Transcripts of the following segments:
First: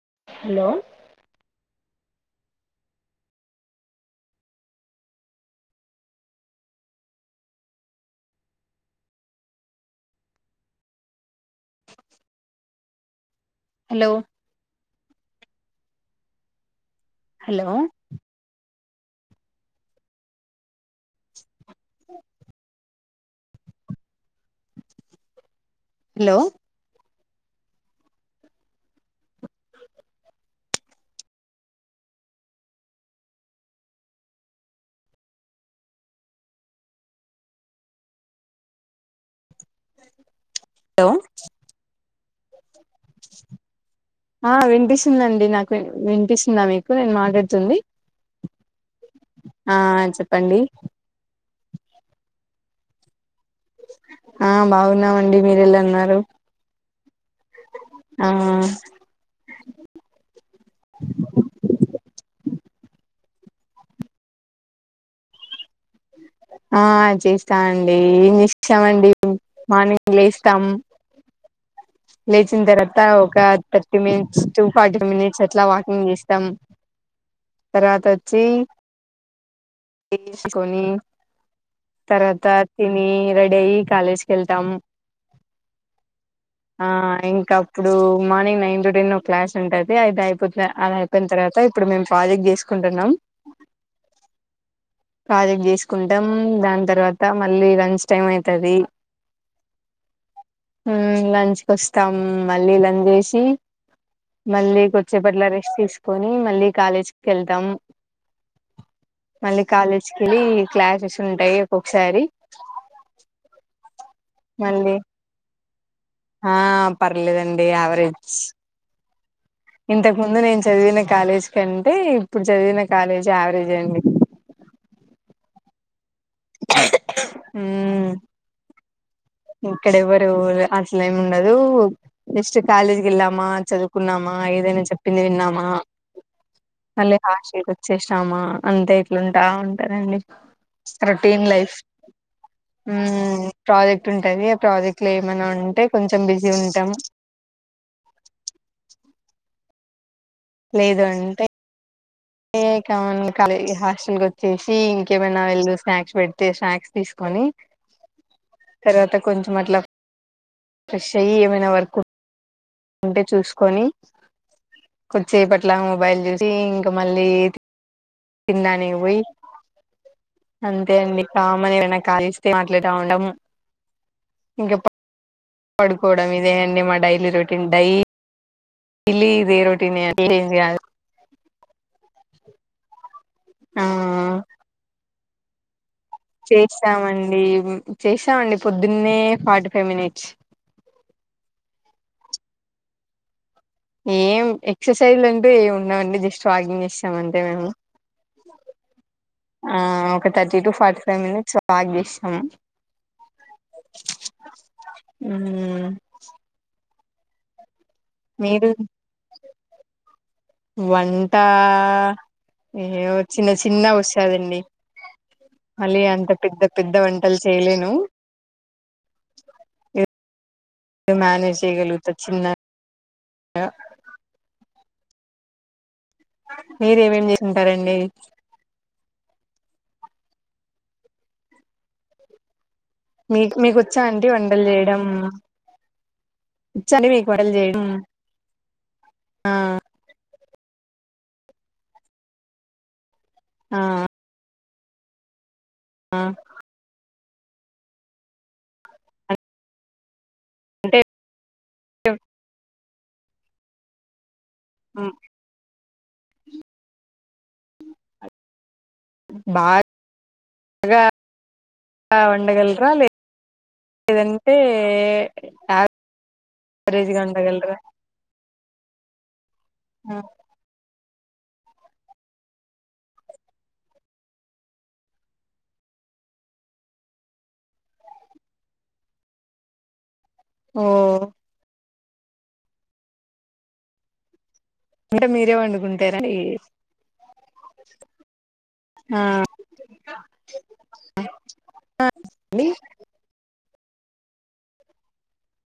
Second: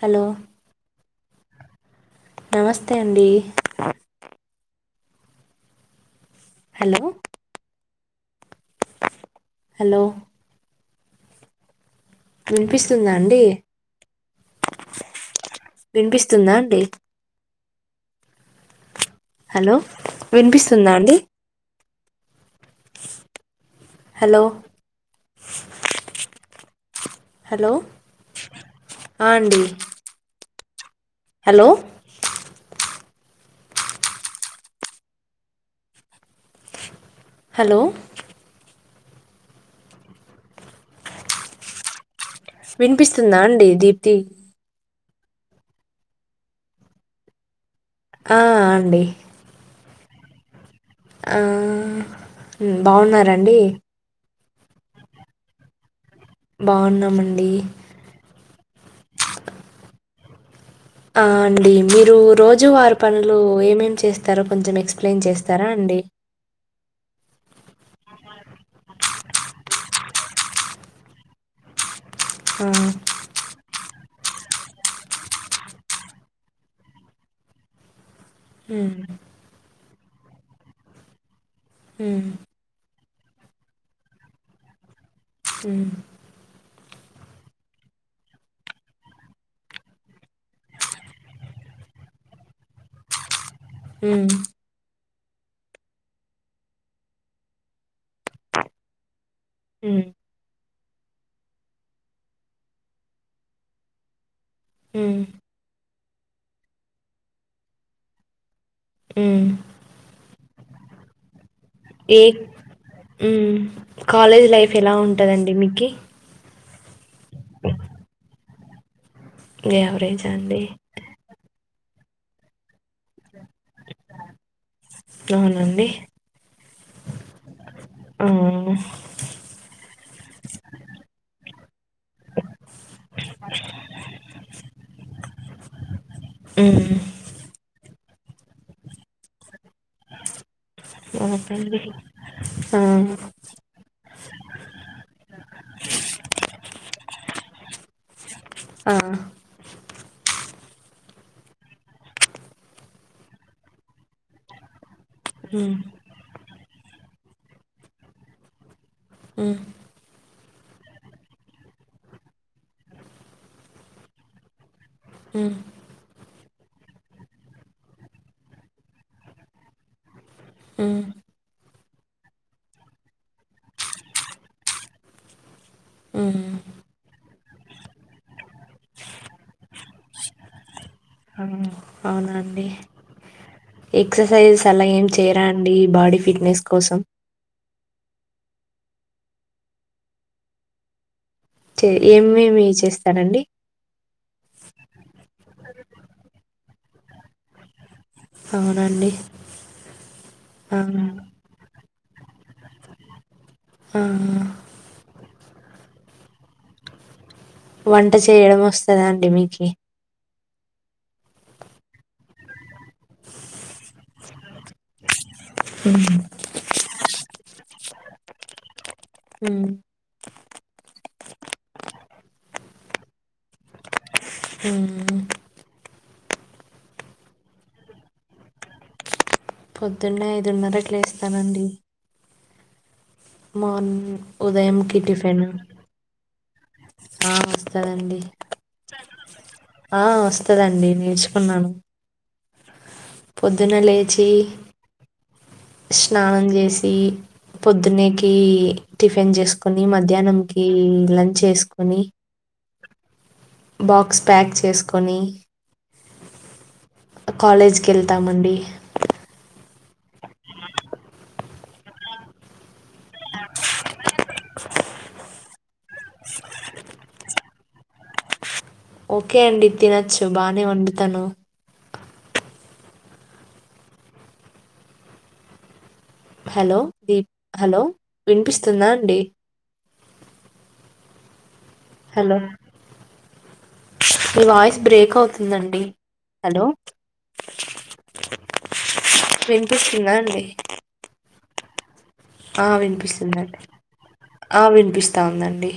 Hello నమస్తే అండి hello hello వినిపిస్తుందా అండి హలో వినిపిస్తుందా అండి హలో హలో విన్పిస్ తుందా అండి. హెలో లో హలో ఆ అండి హెలో హలో లో విన్పిస్తుందా అండి దీప్తి తుందండి నాకు వినిపిస్తుందా మీకు నేను మాటాడుతుంది ఆ అండి ఆ చెప్పండి ఆ బావున్నారా డి ఆ బావున్నామండి మీరు ఎల ఉన్నారు బావున్నామన్ ఆ ఆ అండి మీరు రోజ్ రోజు వారు పనులు ఏమేం చేస్తారో కొంచెం ఎక్స్ప్లెయిన్ చేస్తారా అండి ఆ చేస్తాఅండీ ఏం చేస్తామండి మార్నింగ్ లేస్తాం లేచిన ఆ తర్వాత ఒక thirty minutes to forty minutes ఎట్లా వాకింగ్ చేస్తాం తర్వాత హ్మ్ తీసుకొని మ్మ్ తర్వాత తిన్ రెడీ అయ్యి కాలేజ్ కి వెళ్తాం ఊ ఆ ఇంకా అప్పుడు మార్నింగ్ నైన్ టు టెన్ ఒక క్లాస్ ఉంటది అది అయిపోతు అది అయిపోయిన తర్వాత ఇప్పుడు మేము ప్రాజెక్ట్ చేసుకుంటున్నాం. ఉమ్ ప్రాజెక్ట్ చేసుకుంటాం దాన్ తర్వాత మళ్ళీ లంచ్ టైం ఉమ్ లోచ్కోస్తాం మళ్ళీ లంచ్ చేసి! మళ్ళీ కోచే మ్మ్ పట్ల రెస్ట్ తీసుకు పోని మళ్ళీ కాలేజ్ కి వెళ్తాం. హ్మ్ మల్లి కాలేజ్ కెల్లి. క్లాసెస్ ఉంటాయి. ఏ ఒక్కొక్కసారి ఉమ్. మళ్ళీ ఆ పర్లేదండి యావరేజ్. ఇంతకు యావరేజా ముందు నేను అండి? చదివిన కాలేజ్. కంటే ఇప్పుడు చదివిన కాలేజీ యావరేజ్ అండి. అవునండి. ఉమ్ ఆ! ఇక్కడ ఎవరు అసలేం ఉండదు. ధూవ్ జస్ట్ కాలేజీకి వెళ్ళామా, చదువుకున్నామా, ఏదైనా చెప్పింది విన్నామా హ్మ్. మళ్ళీ హాస్టల్ కోచెస్ నామా అంతే ఇట్లుం ఉంటా రండి రోటీన్ లైఫ్ ఓకేండి. ఆ! ఉమ్ ప్రాజెక్ట్! ఒకటంది ఆ ప్రాజెక్ట్ లో ఏమన్నా ఉంటే కొంచెం బిజీ ఉంటాం ఆ లేదు అంటే? ఏ కా క హాస్టల్ కోచ్చేసి ఇం ఏమైనా వీళ్ళు హ్మ్. స్నాక్స్ పెడితే స్నాక్స్ తీసుకొని! తర్వాత కొంచెం హ్మ్. అట్లా, ఫ్రెస్ఐఈ ఏమైన వర్క్ ఉంటే చూసుకొని! కోచెప్ హ్మ్. పట్లా మొబైల్ జ్యూస్ ఎధి ఇంకా మళ్ళీ తిండానికి పోయి అంతే హ్మ్. అండి కామన్. ళ ఇస్తే మాట్లాడు ఉండము ఇంక పడుకోవడం హ్మ్. ఇదే అండీ అన్నీ మా డైలీ రో పిండాయి ఇలీ ఇదే రొటీన్ ఏంచేయాలి మ్మ్ అవునా అండి ఆ ఎక్సర్‌సైజ్ అలా చేరండి చేశామండి, చేశామండి. పొద్దున్నే ఫార్టీ ఫైవ్ మినిట్స్ చే ఏమేమి చేస్తారండి ఏం ఎక్సర్‌సైజులు అంటూ ఏమి ఉండవండి జస్ట్ వాకింగ్ చేస్తం మంతే మేము అవునా అండి? ఆ ఒక థర్టీ టు ఆ! ఫార్టీ ఫైవ్ మినిట్స్ వాక్ చేస్ సమ్ ఆ హ్మ్ వంట చేయడం వస్తదా అండి మీకి ఏ వంటా ఏవో చిన్న చిన్న వచ్చాదండి మళ్ళీ హ్మ్. అంత పెద్ద పెద్ద వంటలు చేయలేను మ్మ్ మ్మ్ మ్యానేజ్ చేయగలుగుత చిన్న అ హ్మ్మ్ మీరు ఏమేమి చేసుంటారండి పొద్దున్నే ఐదున్నరకి లేస్తానండి. మీకు మీకు వచ్చా మార్నింగ్ అంటే వంటలు ఉదయంకి చేయడం టిఫిన్ వచ్చా ఆ, మీకు వంటలు చేయడం వస్తదండి ఆ ఆ, వస్తదండి నేర్చుకున్నాను పొద్దున ఆ లేచి ఆ స్నానం చేసి పొద్దున్నకి టిఫిన్ చేసుకుని మధ్యాహ్నం కి అంటే లంచ్ చేస్ అని బాక్స్ ప్యాక్ చేసుకొని కాలేజ్కి ఎళ్తామండి బాగా వండగలరా లే లేదంటే యావరేజ్గా వండగలరా ఓకే అండి తినొచ్చు బానే ఉండి తను హలో దీప్ హలో వినిపిస్తుందా అండి ఓ హలో నివాయిస్ బ్రేక్ అంటే మీరే అవుతుందండి వండుకుంటారా హలో వినిపిస్తుందా అండి అండి ఆ వినిపిస్తుందండి ఆ వినిపిస్తా ఉందండి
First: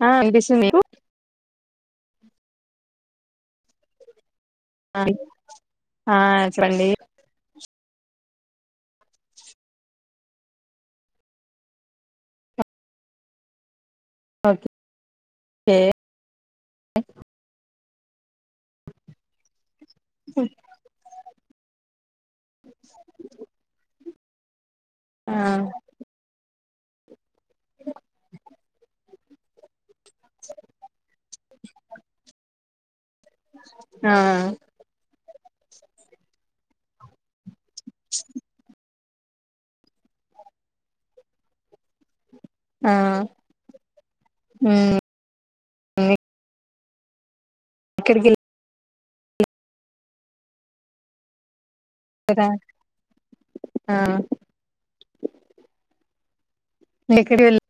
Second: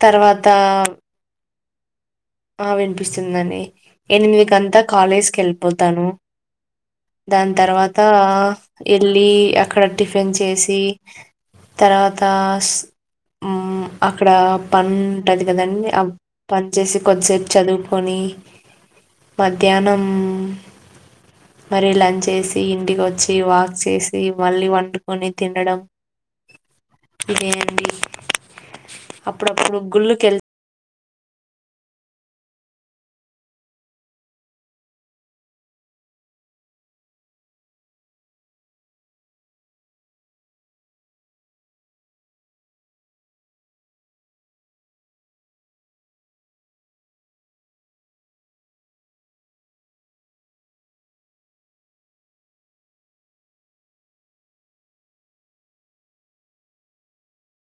ఆ ఆ తర్వాతా వినిపిస్తుంది మీకు ఆ వినిపిస్తుంది అండి ఎనిమిది కంతా కాలేజ్ కి వెళ్ళిపోతాను ఆ చెప్పండి దాని తర్వాత తఅ ఏళ్ళి అక్కడ టిఫిన్ చేసి తర్వాత ఉమ్ అక్కడ ఓకే పని ఉంటది కదండి ఆ పని చేసి సేపు చదువుకొని మధ్య ధ్యానం మరి లంచ్ చేసి ఇంటికి వోచ్చి వాక్ చేసి ఈ మళ్ళీ వన్ కొని ఆ తినడం ఇదేంది అప్పుడప్పుడు గుళ్ళు కెళ్ ఆ ఆ ఉమ్ ఉ ఎక్కడికి వేల్ కదా ఆ డి ఏక్కడికి వెళ్ళ్